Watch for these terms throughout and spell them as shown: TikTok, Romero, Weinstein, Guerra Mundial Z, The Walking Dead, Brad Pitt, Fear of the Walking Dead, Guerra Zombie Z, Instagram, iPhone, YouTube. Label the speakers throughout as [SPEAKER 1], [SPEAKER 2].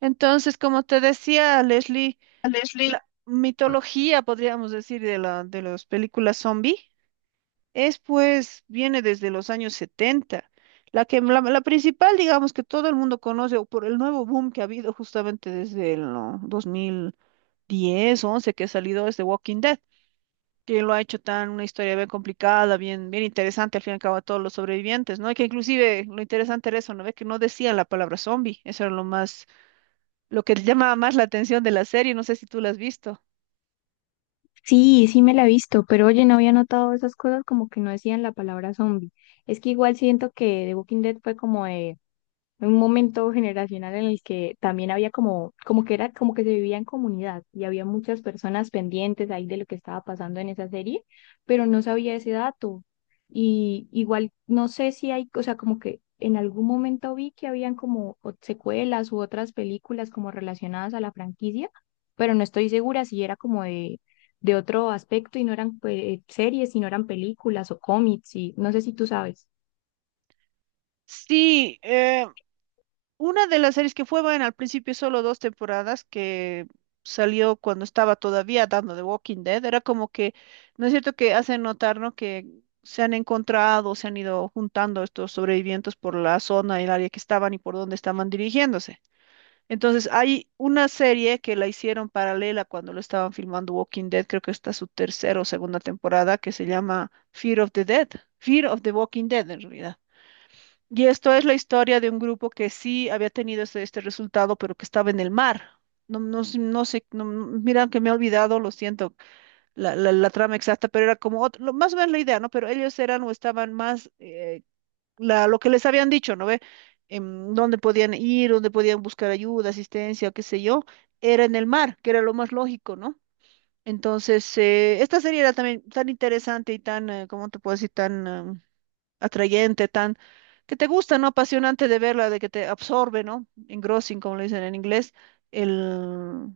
[SPEAKER 1] Entonces, como te decía, Leslie,
[SPEAKER 2] Leslie.
[SPEAKER 1] la mitología, podríamos decir, de las películas zombie, es pues, viene desde los años 70. La principal, digamos, que todo el mundo conoce, o por el nuevo boom que ha habido justamente desde el, ¿no?, 2010, 2011, que ha salido, es The Walking Dead, que lo ha hecho tan una historia bien complicada, bien interesante, al fin y al cabo, a todos los sobrevivientes, ¿no? Y que inclusive lo interesante era eso, ¿no? Ve que no decían la palabra zombie, eso era lo más, lo que llamaba más la atención de la serie. No sé si tú la has visto.
[SPEAKER 2] Sí, sí me la he visto, pero oye, no había notado esas cosas como que no decían la palabra zombie. Es que igual siento que The Walking Dead fue como de un momento generacional en el que también había como, como que era como que se vivía en comunidad y había muchas personas pendientes ahí de lo que estaba pasando en esa serie, pero no sabía ese dato. Y igual no sé si hay, o sea, como que en algún momento vi que habían como secuelas u otras películas como relacionadas a la franquicia, pero no estoy segura si era como de otro aspecto y no eran pues, series, sino eran películas o cómics y no sé si tú sabes.
[SPEAKER 1] Sí, una de las series que fue buena al principio, solo dos temporadas, que salió cuando estaba todavía dando The Walking Dead, era como que, ¿no es cierto que hacen notar, ¿no?, que se han encontrado, se han ido juntando estos sobrevivientes por la zona y el área que estaban y por dónde estaban dirigiéndose? Entonces, hay una serie que la hicieron paralela cuando lo estaban filmando Walking Dead, creo que está su tercera o segunda temporada, que se llama Fear of the Dead, Fear of the Walking Dead en realidad. Y esto es la historia de un grupo que sí había tenido este, este resultado, pero que estaba en el mar. No sé, mira que me he olvidado, lo siento, la trama exacta, pero era como otro, más o menos la idea, ¿no? Pero ellos eran o estaban más, lo que les habían dicho, ¿no ve? Dónde podían ir, dónde podían buscar ayuda, asistencia, qué sé yo, era en el mar, que era lo más lógico, ¿no? Entonces, esta serie era también tan interesante y tan, ¿cómo te puedo decir? Tan atrayente, tan, que te gusta, ¿no? Apasionante de verla, de que te absorbe, ¿no? Engrossing, como le dicen en inglés, el,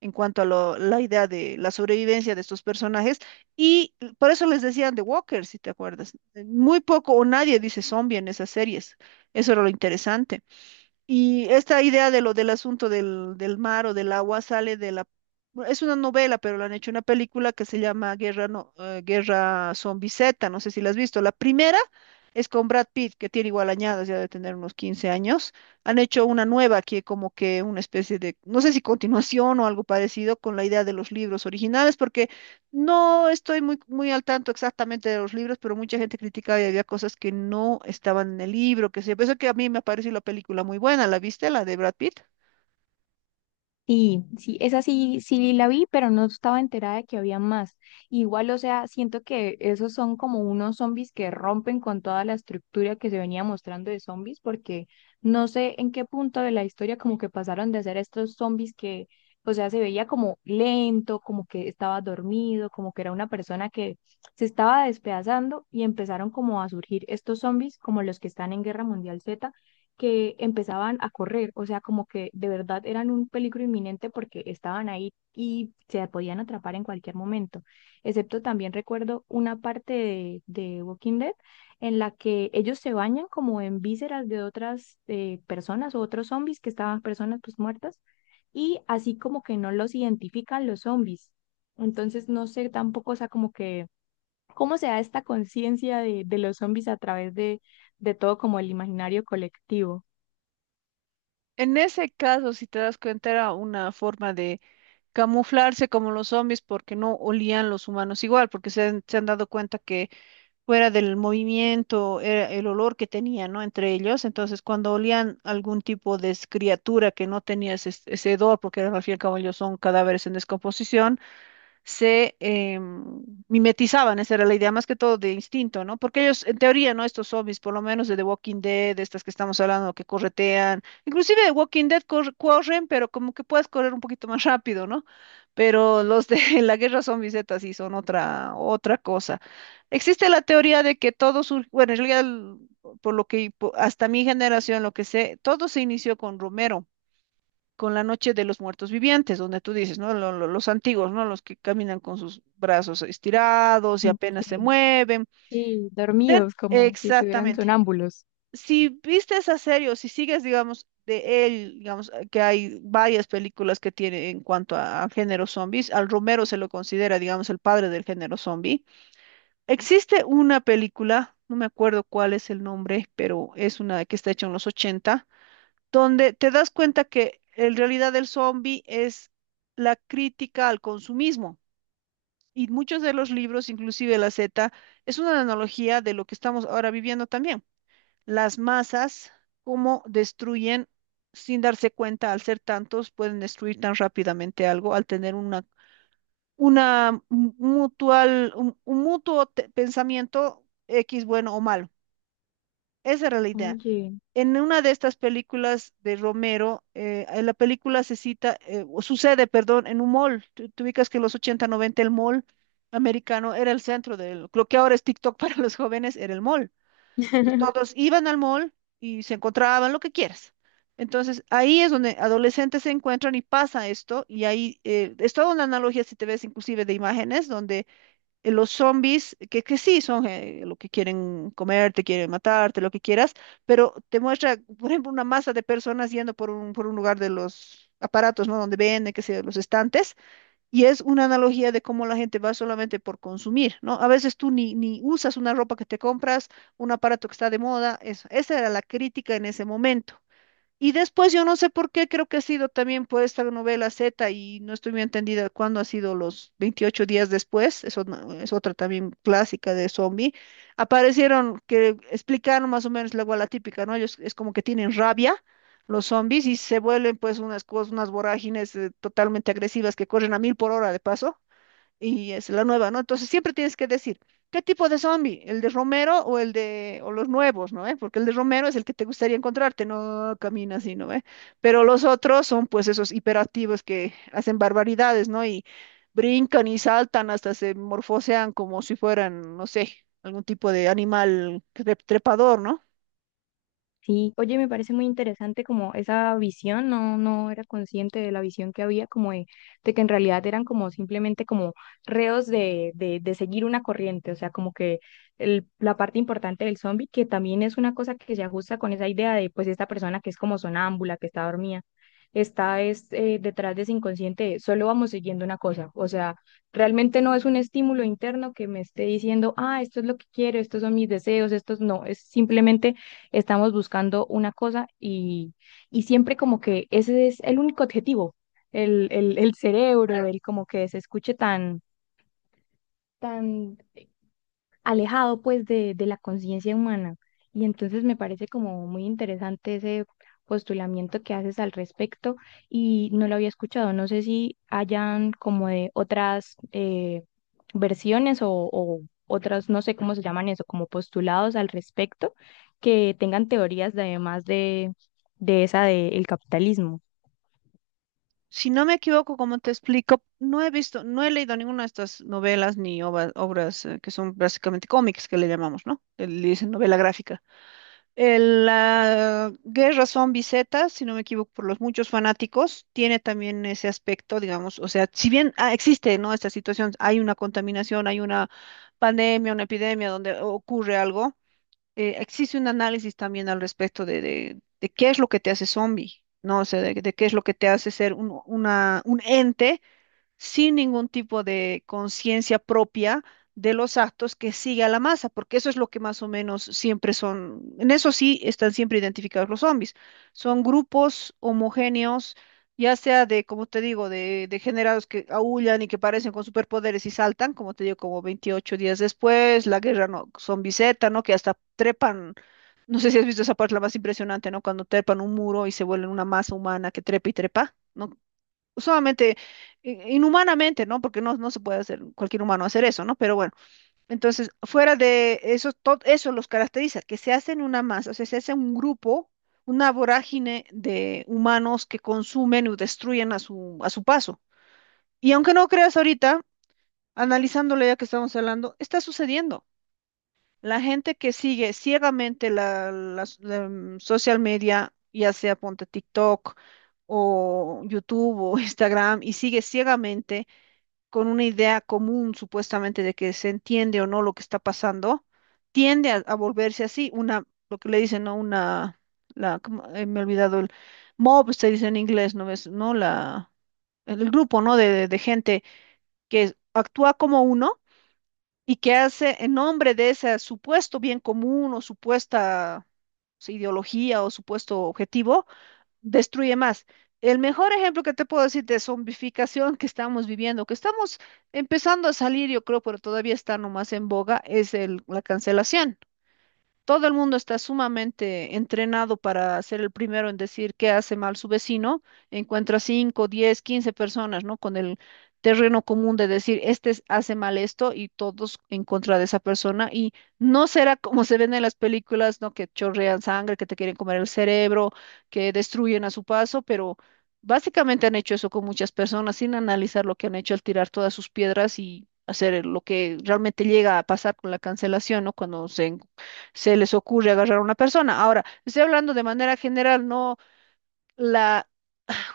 [SPEAKER 1] en cuanto a la idea de la sobrevivencia de estos personajes. Y por eso les decían The Walker, si te acuerdas. Muy poco o nadie dice zombie en esas series. Eso era lo interesante. Y esta idea de lo del asunto del, del mar o del agua sale de la, bueno, es una novela, pero la han hecho una película que se llama Guerra Zombie Z, no sé si la has visto. La primera es con Brad Pitt, que tiene igual añadas, ya de tener unos 15 años. Han hecho una nueva que como que una especie de, no sé si continuación o algo parecido con la idea de los libros originales, porque no estoy muy, muy al tanto exactamente de los libros, pero mucha gente criticaba y había cosas que no estaban en el libro, que sé yo. Por eso que a mí me pareció la película muy buena. ¿La viste? La de Brad Pitt.
[SPEAKER 2] Sí, sí, esa sí, sí la vi, pero no estaba enterada de que había más. Igual, o sea, siento que esos son como unos zombies que rompen con toda la estructura que se venía mostrando de zombies, porque no sé en qué punto de la historia como que pasaron de ser estos zombies que, o sea, se veía como lento, como que estaba dormido, como que era una persona que se estaba despedazando y empezaron como a surgir estos zombies como los que están en Guerra Mundial Z que empezaban a correr, o sea, como que de verdad eran un peligro inminente porque estaban ahí y se podían atrapar en cualquier momento. Excepto también recuerdo una parte de Walking Dead en la que ellos se bañan como en vísceras de otras personas o otros zombies que estaban personas pues muertas y así como que no los identifican los zombies. Entonces no sé tampoco, o sea, como que cómo se da esta conciencia de los zombies a través de todo como el imaginario colectivo.
[SPEAKER 1] En ese caso, si te das cuenta, era una forma de camuflarse como los zombies porque no olían los humanos igual, porque se han dado cuenta que fuera del movimiento era el olor que tenían, ¿no? Entre ellos, entonces cuando olían algún tipo de criatura que no tenía ese hedor, porque al fin y al cabo ellos son cadáveres en descomposición, se mimetizaban, esa era la idea, más que todo de instinto, ¿no? Porque ellos, en teoría, ¿no? Estos zombies, por lo menos de The Walking Dead, de estas que estamos hablando, que corretean, inclusive de Walking Dead corren, pero como que puedes correr un poquito más rápido, ¿no? Pero los de la guerra zombie Z sí son otra, otra cosa. Existe la teoría de que todo surgió, bueno, en realidad, por lo que hasta mi generación, lo que sé, todo se inició con Romero, con la noche de los muertos vivientes, donde tú dices, ¿no? Los antiguos, ¿no? Los que caminan con sus brazos estirados y
[SPEAKER 2] Mm,
[SPEAKER 1] apenas se
[SPEAKER 2] sí,
[SPEAKER 1] mueven.
[SPEAKER 2] sí, dormidos, como si estuvieran
[SPEAKER 1] Exactamente.
[SPEAKER 2] sonámbulos.
[SPEAKER 1] Si viste esa serie o si sigues, digamos, de él, digamos, que hay varias películas que tiene en cuanto a, género zombies, al Romero se lo considera, digamos, el padre del género zombie. Existe una película, no me acuerdo cuál es el nombre, pero es una que está hecha en los ochenta, donde te das cuenta que en realidad el zombie es la crítica al consumismo. Y muchos de los libros, inclusive la Z, es una analogía de lo que estamos ahora viviendo también. Las masas, cómo destruyen sin darse cuenta, al ser tantos, pueden destruir tan rápidamente algo, al tener una mutual, un mutuo pensamiento X bueno o malo. Esa era la idea.
[SPEAKER 2] Oye,
[SPEAKER 1] En una de estas películas de Romero, en la película se cita, o sucede, perdón, en un mall. Tú ubicas que en los ochenta, noventa, el mall americano era el centro del, lo que ahora es TikTok para los jóvenes, era el mall. Entonces, todos iban al mall y se encontraban lo que quieras. Entonces, ahí es donde adolescentes se encuentran y pasa esto, y ahí, es toda una analogía, si te ves inclusive de imágenes, donde, los zombies, que sí son, lo que quieren comerte, quieren matarte, lo que quieras, pero te muestra, por ejemplo, una masa de personas yendo por un, lugar de los aparatos, ¿no? Donde venden, qué sé yo, los estantes, y es una analogía de cómo la gente va solamente por consumir, ¿no? A veces tú ni usas una ropa que te compras, un aparato que está de moda, eso. Esa era la crítica en ese momento. Y después yo no sé por qué, creo que ha sido también por esta novela Z y no estoy muy entendida cuándo ha sido los 28 días después, eso, es otra también clásica de zombie, aparecieron que explicaron más o menos luego a la típica, ¿no? Ellos es como que tienen rabia los zombies y se vuelven pues unas cosas, unas vorágines, totalmente agresivas, que corren a mil por hora de paso, y es la nueva, ¿no? Entonces siempre tienes que decir, ¿qué tipo de zombie? ¿El de Romero o o los nuevos, ¿no?, eh? Porque el de Romero es el que te gustaría encontrarte, no camina así, ¿no?, eh? Pero los otros son pues esos hiperactivos que hacen barbaridades, ¿no? Y brincan y saltan hasta se morfosean como si fueran, no sé, algún tipo de animal trepador, ¿no?
[SPEAKER 2] sí, oye, me parece muy interesante como esa visión, no, no era consciente de la visión que había, como de que en realidad eran como simplemente como reos de seguir una corriente, o sea, como que la parte importante del zombie, que también es una cosa que se ajusta con esa idea de pues esta persona que es como sonámbula, que está dormida, está es, detrás de ese inconsciente, solo vamos siguiendo una cosa, o sea, realmente no es un estímulo interno que me esté diciendo, ah, esto es lo que quiero, estos son mis deseos, estos no, es simplemente estamos buscando una cosa y siempre como que ese es el único objetivo, el cerebro, el como que se escuche tan, tan alejado pues de la conciencia humana. Y entonces me parece como muy interesante ese postulamiento que haces al respecto y no lo había escuchado. No sé si hayan como de otras versiones o otras, no sé cómo se llaman eso, como postulados al respecto, que tengan teorías de, además de esa del capitalismo.
[SPEAKER 1] Si no me equivoco, como te explico, no he visto, no he leído ninguna de estas novelas ni obras, que son básicamente cómics que le llamamos, ¿no? Le dicen novela gráfica. El, la Guerra Zombie Z, si no me equivoco, por los muchos fanáticos, tiene también ese aspecto, digamos, o sea, si bien ah, existe, ¿no?, esta situación, hay una contaminación, hay una pandemia, una epidemia donde ocurre algo, existe un análisis también al respecto de qué es lo que te hace zombie, ¿no? O sea, de qué es lo que te hace ser un ente sin ningún tipo de conciencia propia de los actos, que sigue a la masa, porque eso es lo que más o menos siempre son, en eso sí están siempre identificados los zombies, son grupos homogéneos, ya sea de, como te digo, de degenerados que aúllan y que parecen con superpoderes y saltan, como te digo, como 28 días después, la guerra, no, zombie Z, ¿no?, que hasta trepan. No sé si has visto esa parte, la más impresionante, ¿no? Cuando trepan un muro y se vuelven una masa humana que trepa y trepa, ¿no?, solamente, inhumanamente, ¿no? Porque no, no se puede hacer cualquier humano hacer eso, ¿no? Pero bueno, entonces, fuera de eso, todo eso los caracteriza, que se hacen una masa, o sea, se hace un grupo, una vorágine de humanos que consumen o destruyen a a su paso. Y aunque no creas, ahorita, analizándolo ya que estamos hablando, está sucediendo. La gente que sigue ciegamente la, las social media, ya sea ponte TikTok o YouTube o Instagram, y sigue ciegamente con una idea común supuestamente de que se entiende o no lo que está pasando, tiende a volverse así, una, lo que le dicen, ¿no? Una, la, ¿cómo? Me he olvidado el mob, se dice en inglés, ¿no ves? ¿No? El grupo, ¿no?, de gente que actúa como uno y que hace en nombre de ese supuesto bien común o supuesta, sí, ideología o supuesto objetivo, destruye más. El mejor ejemplo que te puedo decir de zombificación que estamos viviendo, que estamos empezando a salir, yo creo, pero todavía está nomás en boga, es la cancelación. Todo el mundo está sumamente entrenado para ser el primero en decir qué hace mal su vecino. Encuentra 5, 10, 15 personas, ¿no?, con el terreno común de decir, este hace mal esto, y todos en contra de esa persona. Y no será como se ven en las películas, ¿no? Que chorrean sangre, que te quieren comer el cerebro, que destruyen a su paso, pero básicamente han hecho eso con muchas personas sin analizar lo que han hecho al tirar todas sus piedras y hacer lo que realmente llega a pasar con la cancelación, ¿no? Cuando se les ocurre agarrar a una persona. Ahora, estoy hablando de manera general, no la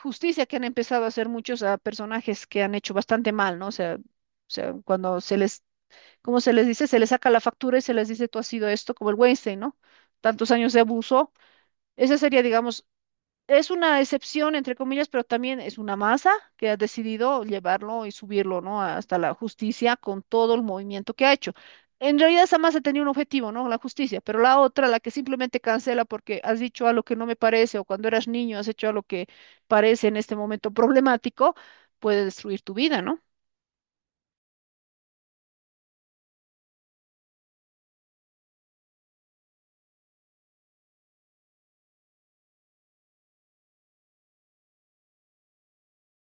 [SPEAKER 1] justicia que han empezado a hacer muchos a personajes que han hecho bastante mal, ¿no? O sea, cuando se les, ¿cómo se les dice?, se les saca la factura y se les dice, tú has sido esto, como el Weinstein, ¿no? Tantos años de abuso. Esa sería, digamos, es una excepción, entre comillas, pero también es una masa que ha decidido llevarlo y subirlo, ¿no?, hasta la justicia, con todo el movimiento que ha hecho. En realidad esa masa tenía un objetivo, ¿no? La justicia. Pero la otra, la que simplemente cancela porque has dicho algo que no me parece o cuando eras niño has hecho algo que parece en este momento problemático, puede destruir tu vida, ¿no?